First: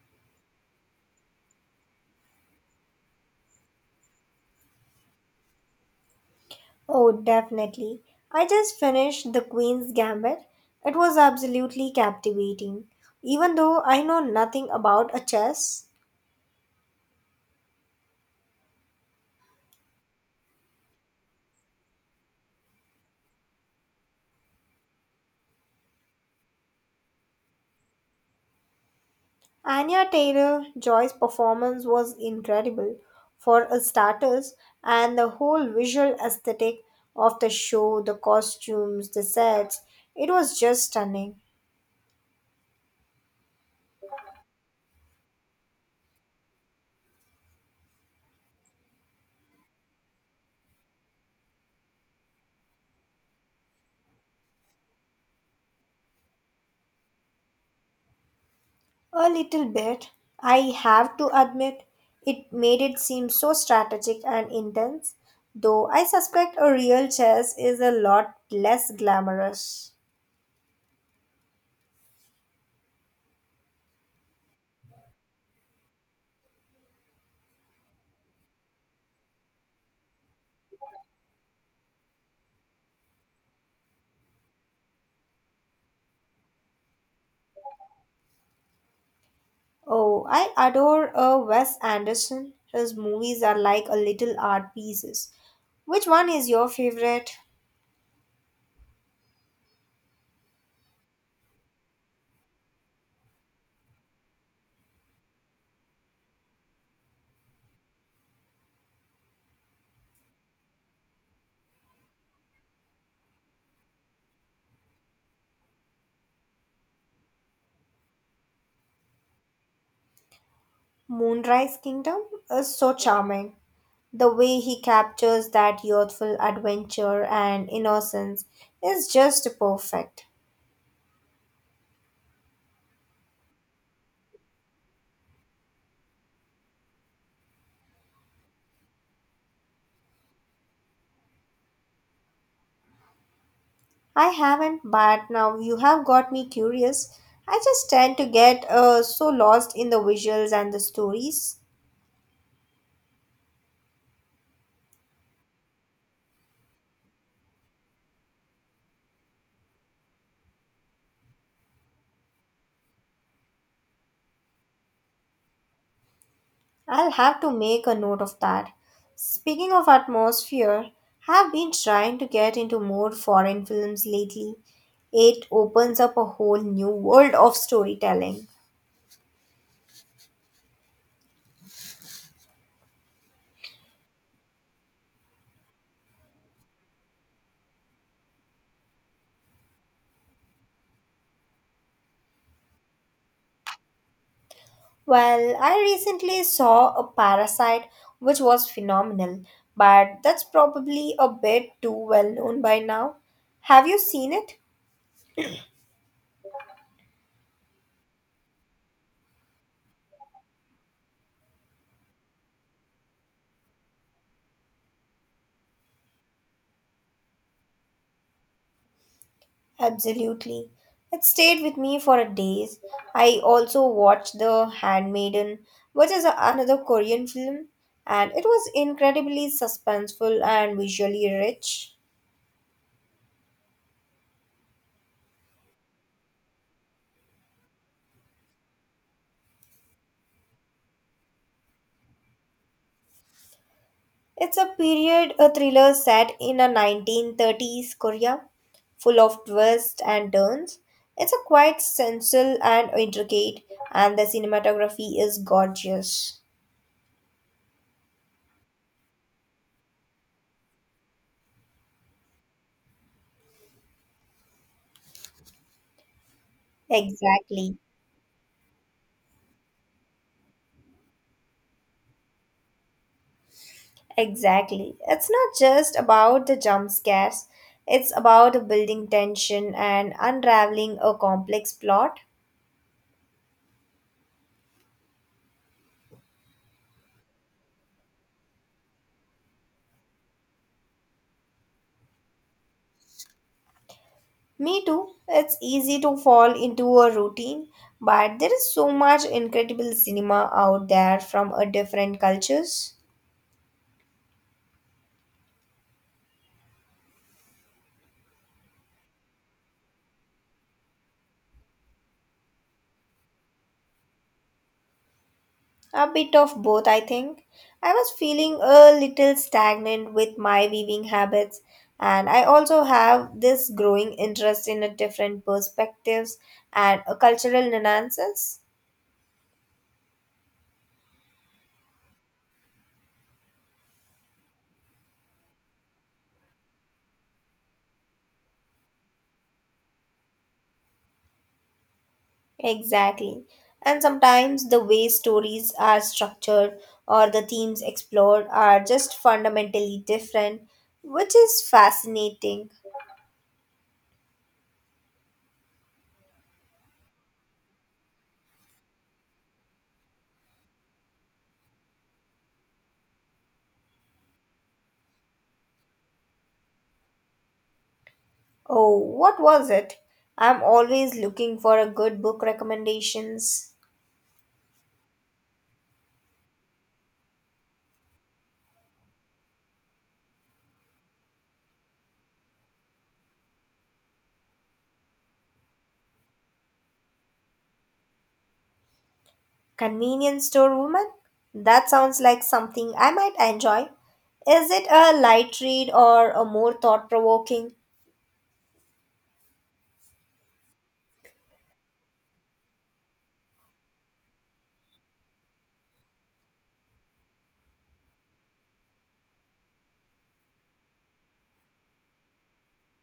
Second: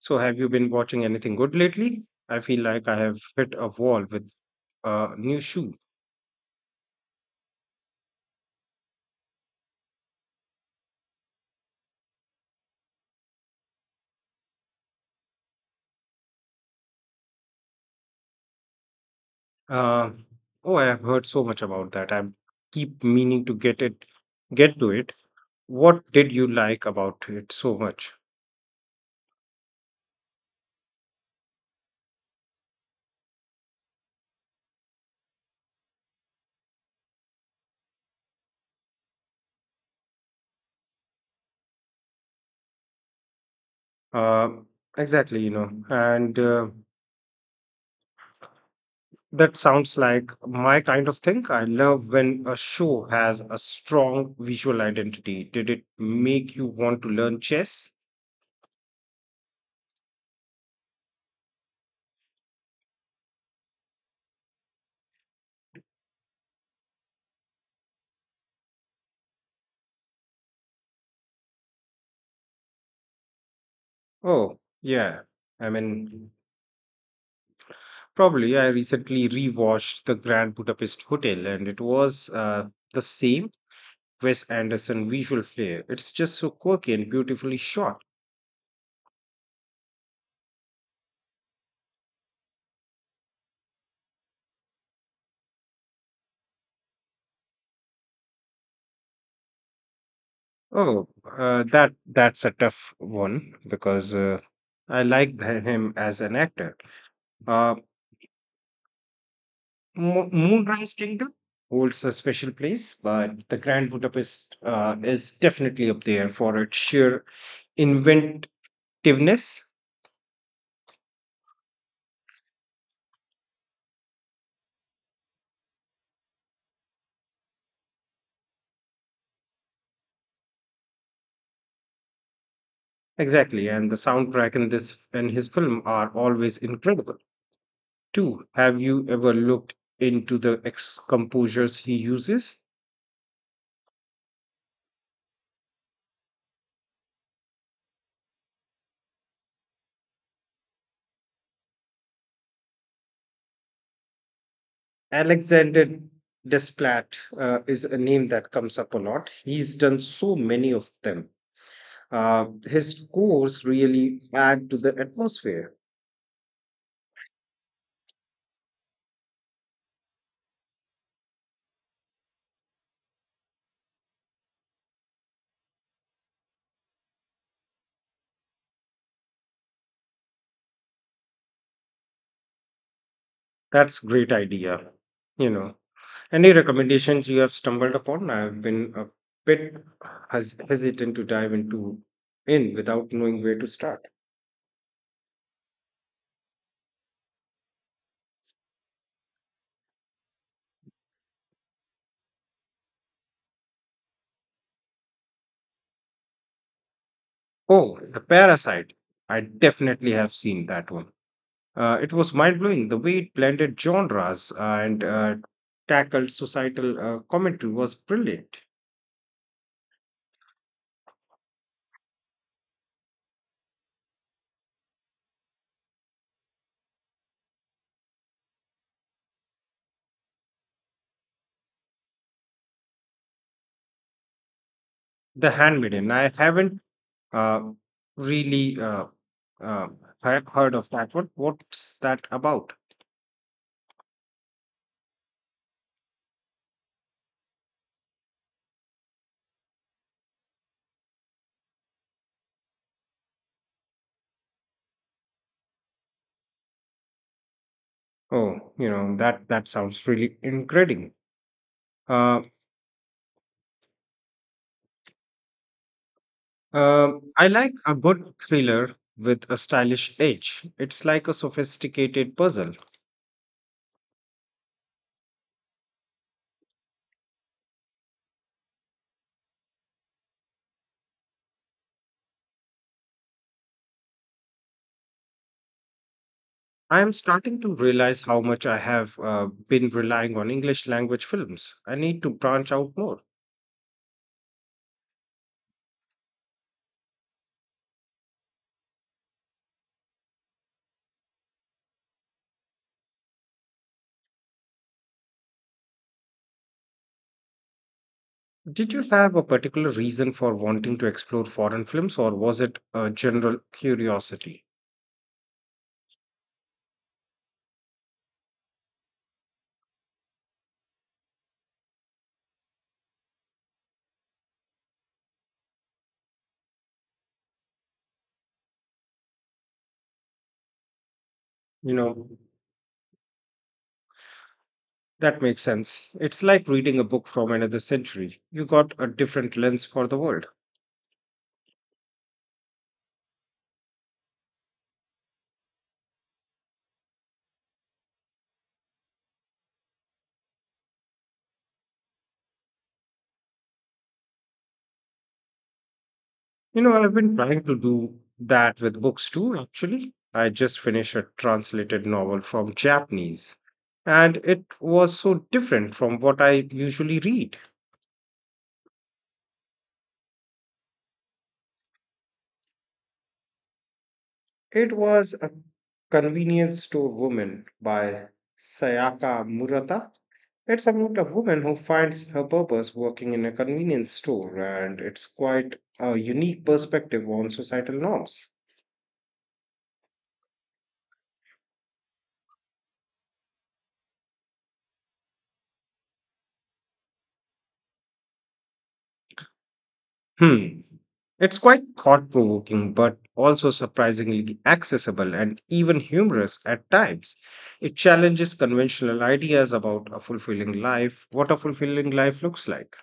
So, have you been watching anything good lately? I feel like I have hit a wall with a new shoe. Oh, definitely. I just finished The Queen's Gambit. It was absolutely captivating. Even though I know nothing about a chess, Uh, oh, I have heard so much about that. I keep meaning to get to it. What did you like about it so much? Anya Taylor-Joy's performance was incredible for a starters, and the whole visual aesthetic of the show, the costumes, the sets, it was just stunning. Uh, exactly, you know, and that sounds like my kind of thing. I love when a show has a strong visual identity. Did it make you want to learn chess? A little bit. I have to admit, it made it seem so strategic and intense, though I suspect a real chess is a lot less glamorous. Oh, yeah. I mean, probably, yeah, I recently rewatched The Grand Budapest Hotel, and it was the same Wes Anderson visual flair. It's just so quirky and beautifully shot. Oh, I adore Wes Anderson. His movies are like a little art pieces. Which one is your favorite? Oh, that's a tough one because I like him as an actor. Uh, Moonrise Kingdom holds a special place, but The Grand Budapest is definitely up there for its sheer inventiveness. Moonrise Kingdom is so charming. The way he captures that youthful adventure and innocence is just perfect. Exactly, and the soundtrack in this and his film are always incredible. Too, have you ever looked into the ex composers he uses? I haven't, but now you have got me curious. I just tend to get so lost in the visuals and the stories. Alexander Desplat is a name that comes up a lot. He's done so many of them. His scores really add to the atmosphere. I'll have to make a note of that. Speaking of atmosphere, have been trying to get into more foreign films lately. It opens up a whole new world of storytelling. That's great idea. You know, any recommendations you have stumbled upon? I've been a bit hesitant to dive into in without knowing where to start. Well, I recently saw a parasite which was phenomenal, but that's probably a bit too well known by now. Have you seen it? Oh, The Parasite. I definitely have seen that one. It was mind blowing. The way it blended genres and tackled societal commentary was brilliant. Absolutely. It stayed with me for a days. I also watched The Handmaiden, which is another Korean film, and it was incredibly suspenseful and visually rich. The Handmaiden. I haven't uh, really uh, uh, heard of that one. What's that about? It's a period a thriller set in a 1930s Korea, full of twists and turns. It's a quite sensual and intricate, and the cinematography is gorgeous. Oh, you know that sounds really incredible. Uh, I like Exactly. a good thriller with a stylish edge. It's like a sophisticated puzzle. Exactly. It's not just about the jump scares, it's about building tension and unraveling a complex plot. I am starting to realize how much I have been relying on English language films. I need to branch out more. Me too. It's easy to fall into a routine, but there is so much incredible cinema out there from a different cultures. Did you have a particular reason for wanting to explore foreign films, or was it a general curiosity? A bit of both, I think. I was feeling a little stagnant with my weaving habits, and I also have this growing interest in a different perspectives and a cultural nuances. You know, that makes sense. It's like reading a book from another century. You got a different lens for the world. Exactly. And sometimes the way stories are structured or the themes explored are just fundamentally different, which is fascinating. You know, I've been trying to do that with books too, actually. I just finished a translated novel from Japanese, and it was so different from what I usually read. Oh, what was it? I'm always looking for a good book recommendations. It was A Convenience Store Woman by Sayaka Murata. It's about a woman who finds her purpose working in a convenience store, and it's quite a unique perspective on societal norms. Convenience Store Woman? That sounds like something I might enjoy. Is it a light read or a more thought provoking? Hmm. It's quite thought provoking, but also surprisingly accessible and even humorous at times. It challenges conventional ideas about a fulfilling life, what a fulfilling life looks like.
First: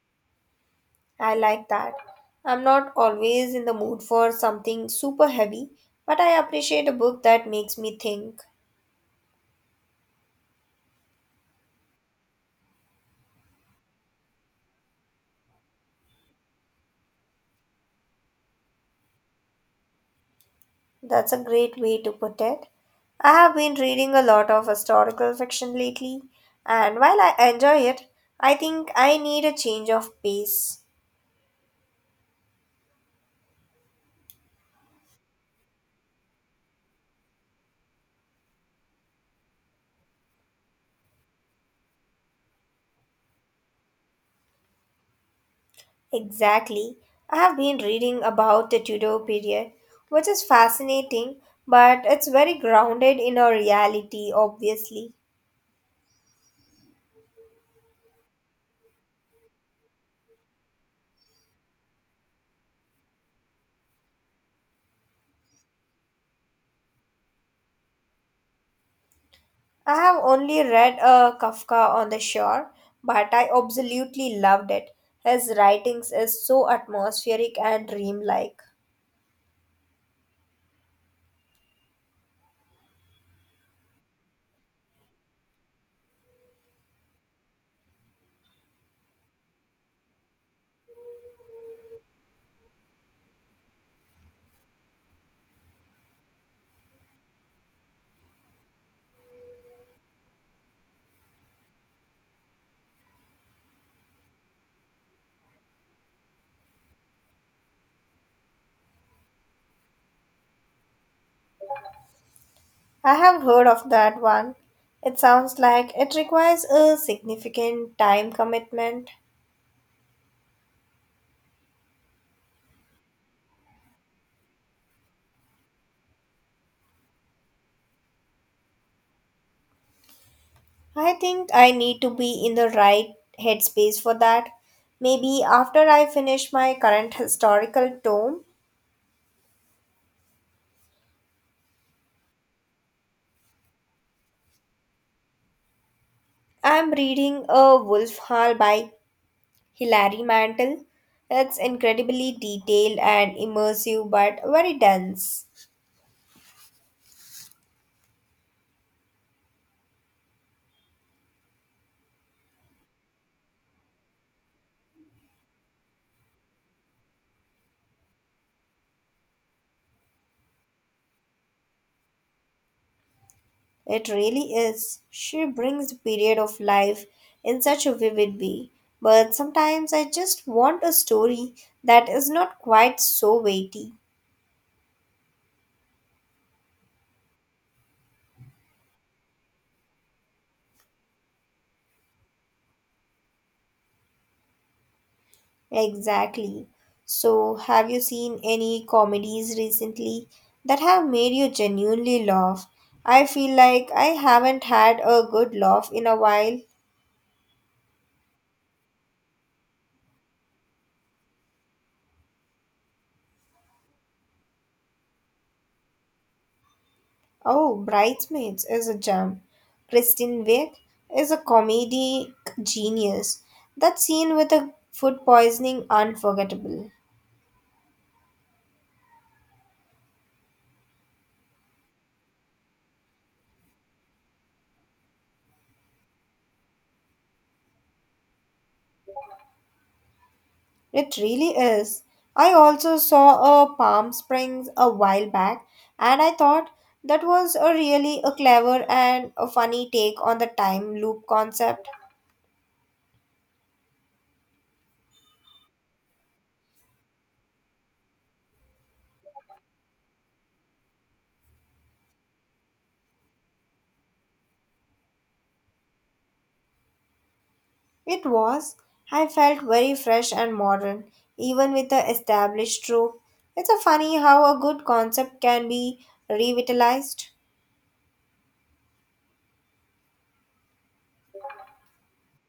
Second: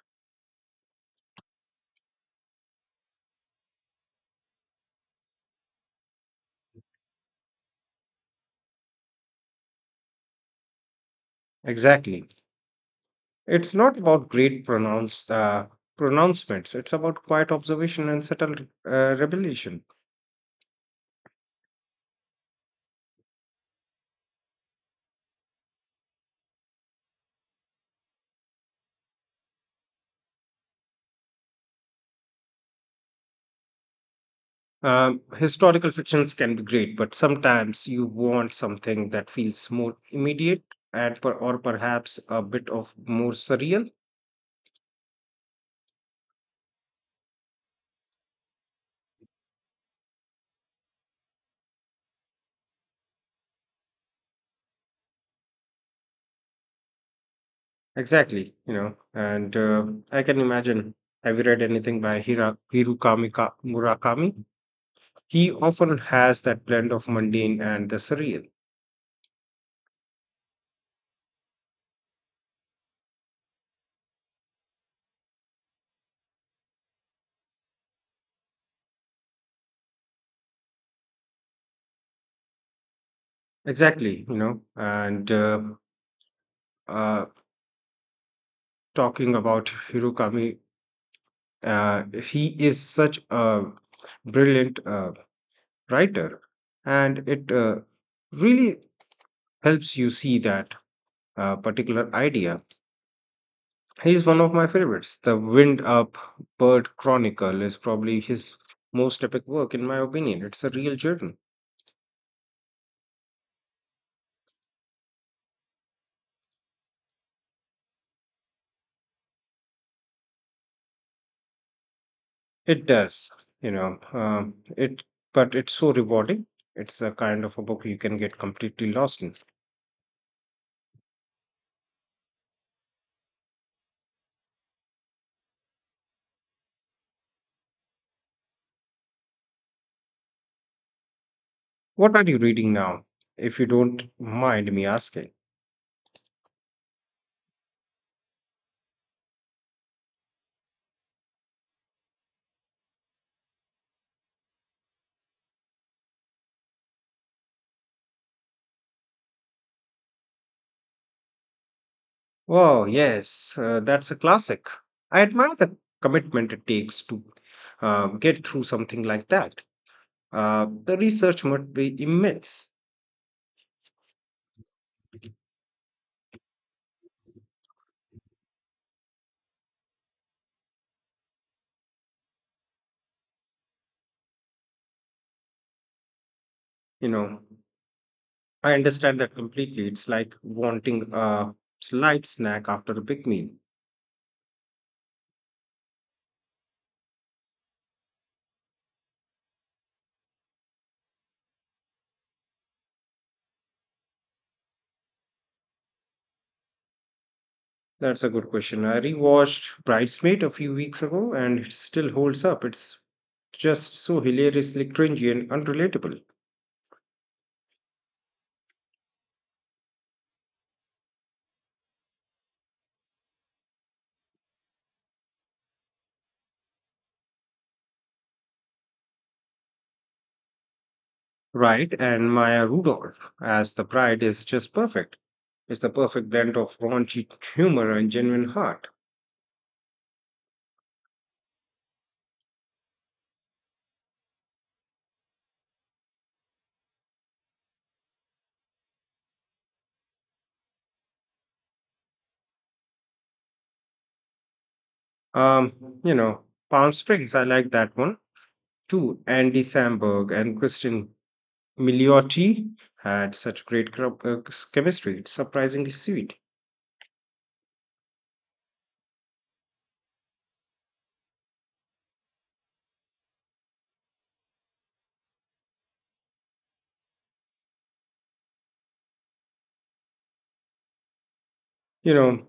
I like that. I'm not always in the mood for something super heavy, but I appreciate a book that makes me think. Exactly. It's not about great pronounced pronouncements, it's about quiet observation and subtle revelation. That's a great way to put it. I have been reading a lot of historical fiction lately, and while I enjoy it, I think I need a change of pace. Historical fictions can be great, but sometimes you want something that feels more immediate and or perhaps a bit of more surreal. Exactly. I have been reading about the Tudor period, which is fascinating, but it's very grounded in our reality, obviously. Exactly, you know, and I can imagine. Have you read anything by Murakami? He often has that blend of mundane and the surreal. I have only read Kafka on the Shore, but I absolutely loved it. His writings is so atmospheric and dreamlike. Exactly, you know, and uh, talking about Hirukami, he is such a brilliant writer, and it really helps you see that particular idea. He's one of my favorites. The Wind Up Bird Chronicle is probably his most epic work, in my opinion. It's a real journey. I have heard of that one. It sounds like it requires a significant time commitment. It does, you know, but it's so rewarding. It's a kind of a book you can get completely lost in. I think I need to be in the right headspace for that. Maybe after I finish my current historical tome, What are you reading now, if you don't mind me asking? I'm reading A Wolf Hall by Hilary Mantel. It's incredibly detailed and immersive, but very dense. Oh, yes, that's a classic. I admire the commitment it takes to get through something like that. The research must be immense, It really is. She brings the period of life in such a vivid way. But sometimes I just want a story that is not quite so weighty. you know. I understand that completely. It's like wanting a light snack after a big meal. Exactly. So, have you seen any comedies recently that have made you genuinely laugh? I feel like I haven't had a good laugh in a while. That's a good question. I rewatched Bridesmaid a few weeks ago and it still holds up. It's just so hilariously cringy and unrelatable. Oh, Bridesmaids is a gem. Kristen Wiig is a comedic genius. That scene with the food poisoning unforgettable. Right, and Maya Rudolph as the bride is just perfect. It's the perfect blend of raunchy humor and genuine heart. It really is. I also saw a Palm Springs a while back and I thought that was a really a clever and a funny take on the time loop concept. Um, you know, Palm Springs, I like that one too. Andy Samberg and Kristen Milioti had such great chemistry. It's surprisingly sweet. It was. I felt very fresh and modern, even with the established trope. It's a funny how a good concept can be revitalized. You know,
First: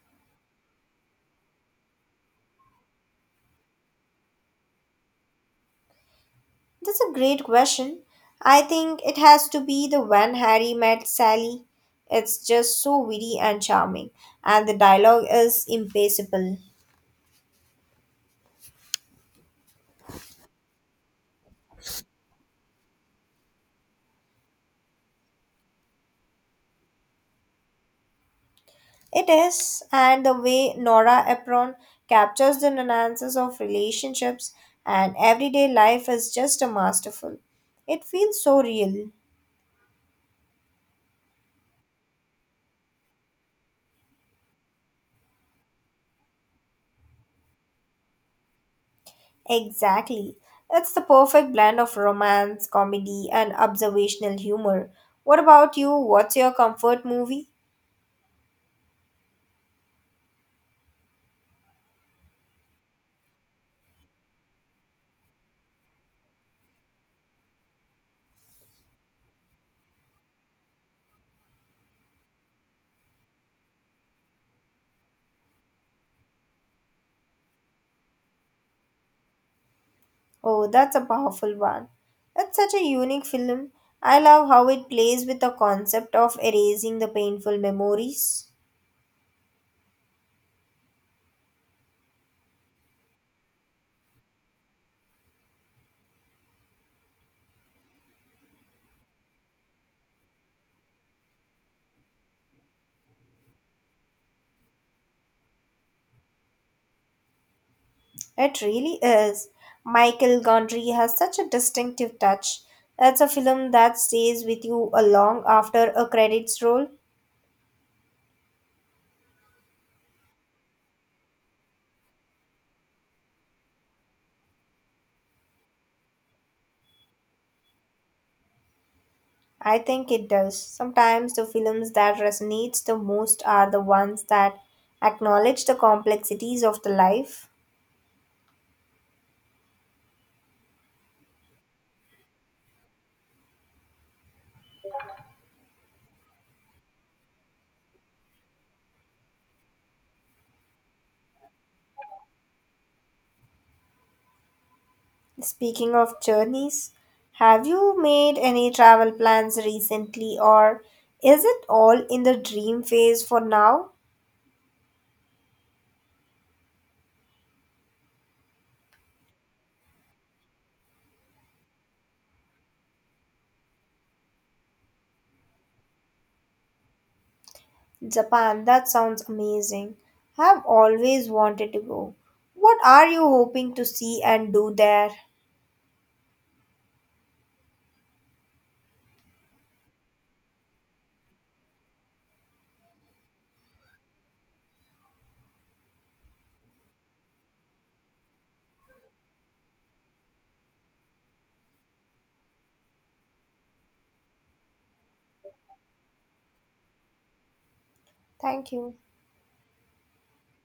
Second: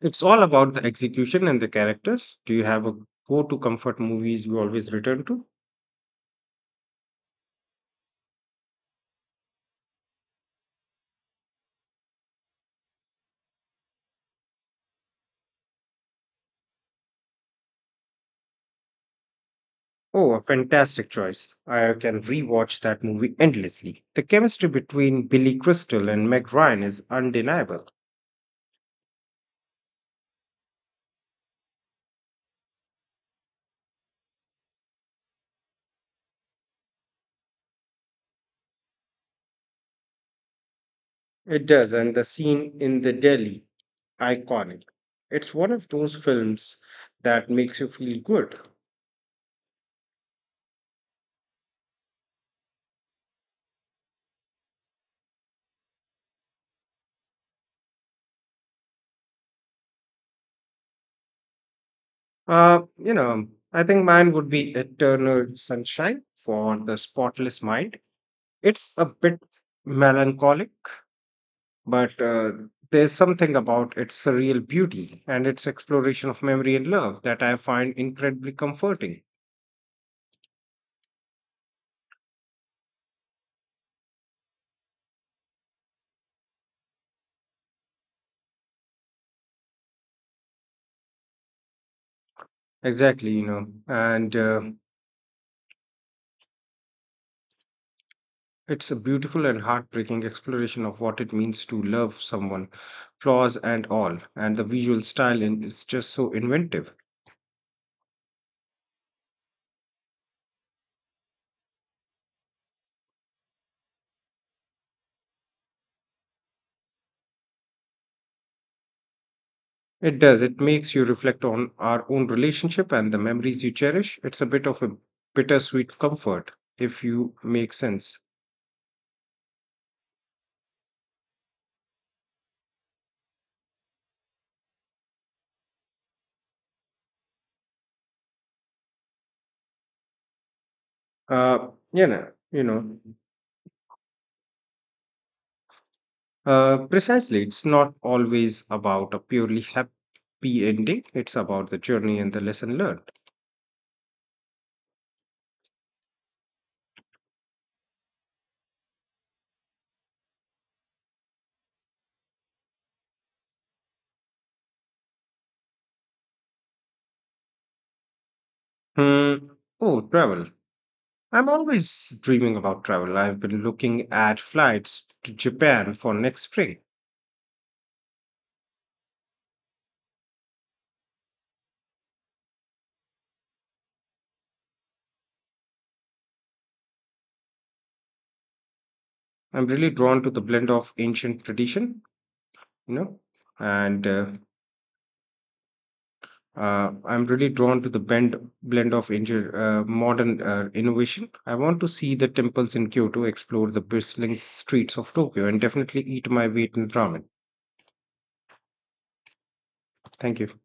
it's all about the execution and the characters. Do you have a go to comfort movies you always return to? That's a great question. I think it has to be the when Harry met Sally. It's just so witty and charming, and the dialogue is impassable. Oh, a fantastic choice. I can rewatch that movie endlessly. The chemistry between Billy Crystal and Meg Ryan is undeniable. It is, and the way Nora Ephron captures the nuances of relationships and everyday life is just a masterful. It feels so real. It does, and the scene in the deli, iconic. It's one of those films that makes you feel good. Exactly. It's the perfect blend of romance, comedy, and observational humor. What about you? What's your comfort movie? You know, I think mine would be Eternal Sunshine for the Spotless Mind. It's a bit melancholic, but there's something about its surreal beauty and its exploration of memory and love that I find incredibly comforting. Oh, that's a powerful one. It's such a unique film. I love how it plays with the concept of erasing the painful memories. Exactly, you know, and it's a beautiful and heartbreaking exploration of what it means to love someone, flaws and all. And the visual style is just so inventive. It really is. Michael Gondry has such a distinctive touch. It's a film that stays with you a long after a credits roll. It does. It makes you reflect on our own relationship and the memories you cherish. It's a bit of a bittersweet comfort, if you make sense. I think it does. Sometimes the films that resonates the most are the ones that acknowledge the complexities of the life. Uh, you know, you know, Precisely. It's not always about a purely happy ending. It's about the journey and the lesson learned. Speaking of journeys, have you made any travel plans recently or is it all in the dream phase for now? Hmm. Oh, travel. I'm always dreaming about travel. I've been looking at flights to Japan for next spring. Japan, that sounds amazing. I've always wanted to go. What are you hoping to see and do there? I'm really drawn to the blend of ancient tradition, you know, and I'm really drawn to the blend of modern innovation. I want to see the temples in Kyoto, explore the bustling streets of Tokyo, and definitely eat my weight in ramen. Thank you. Thank you.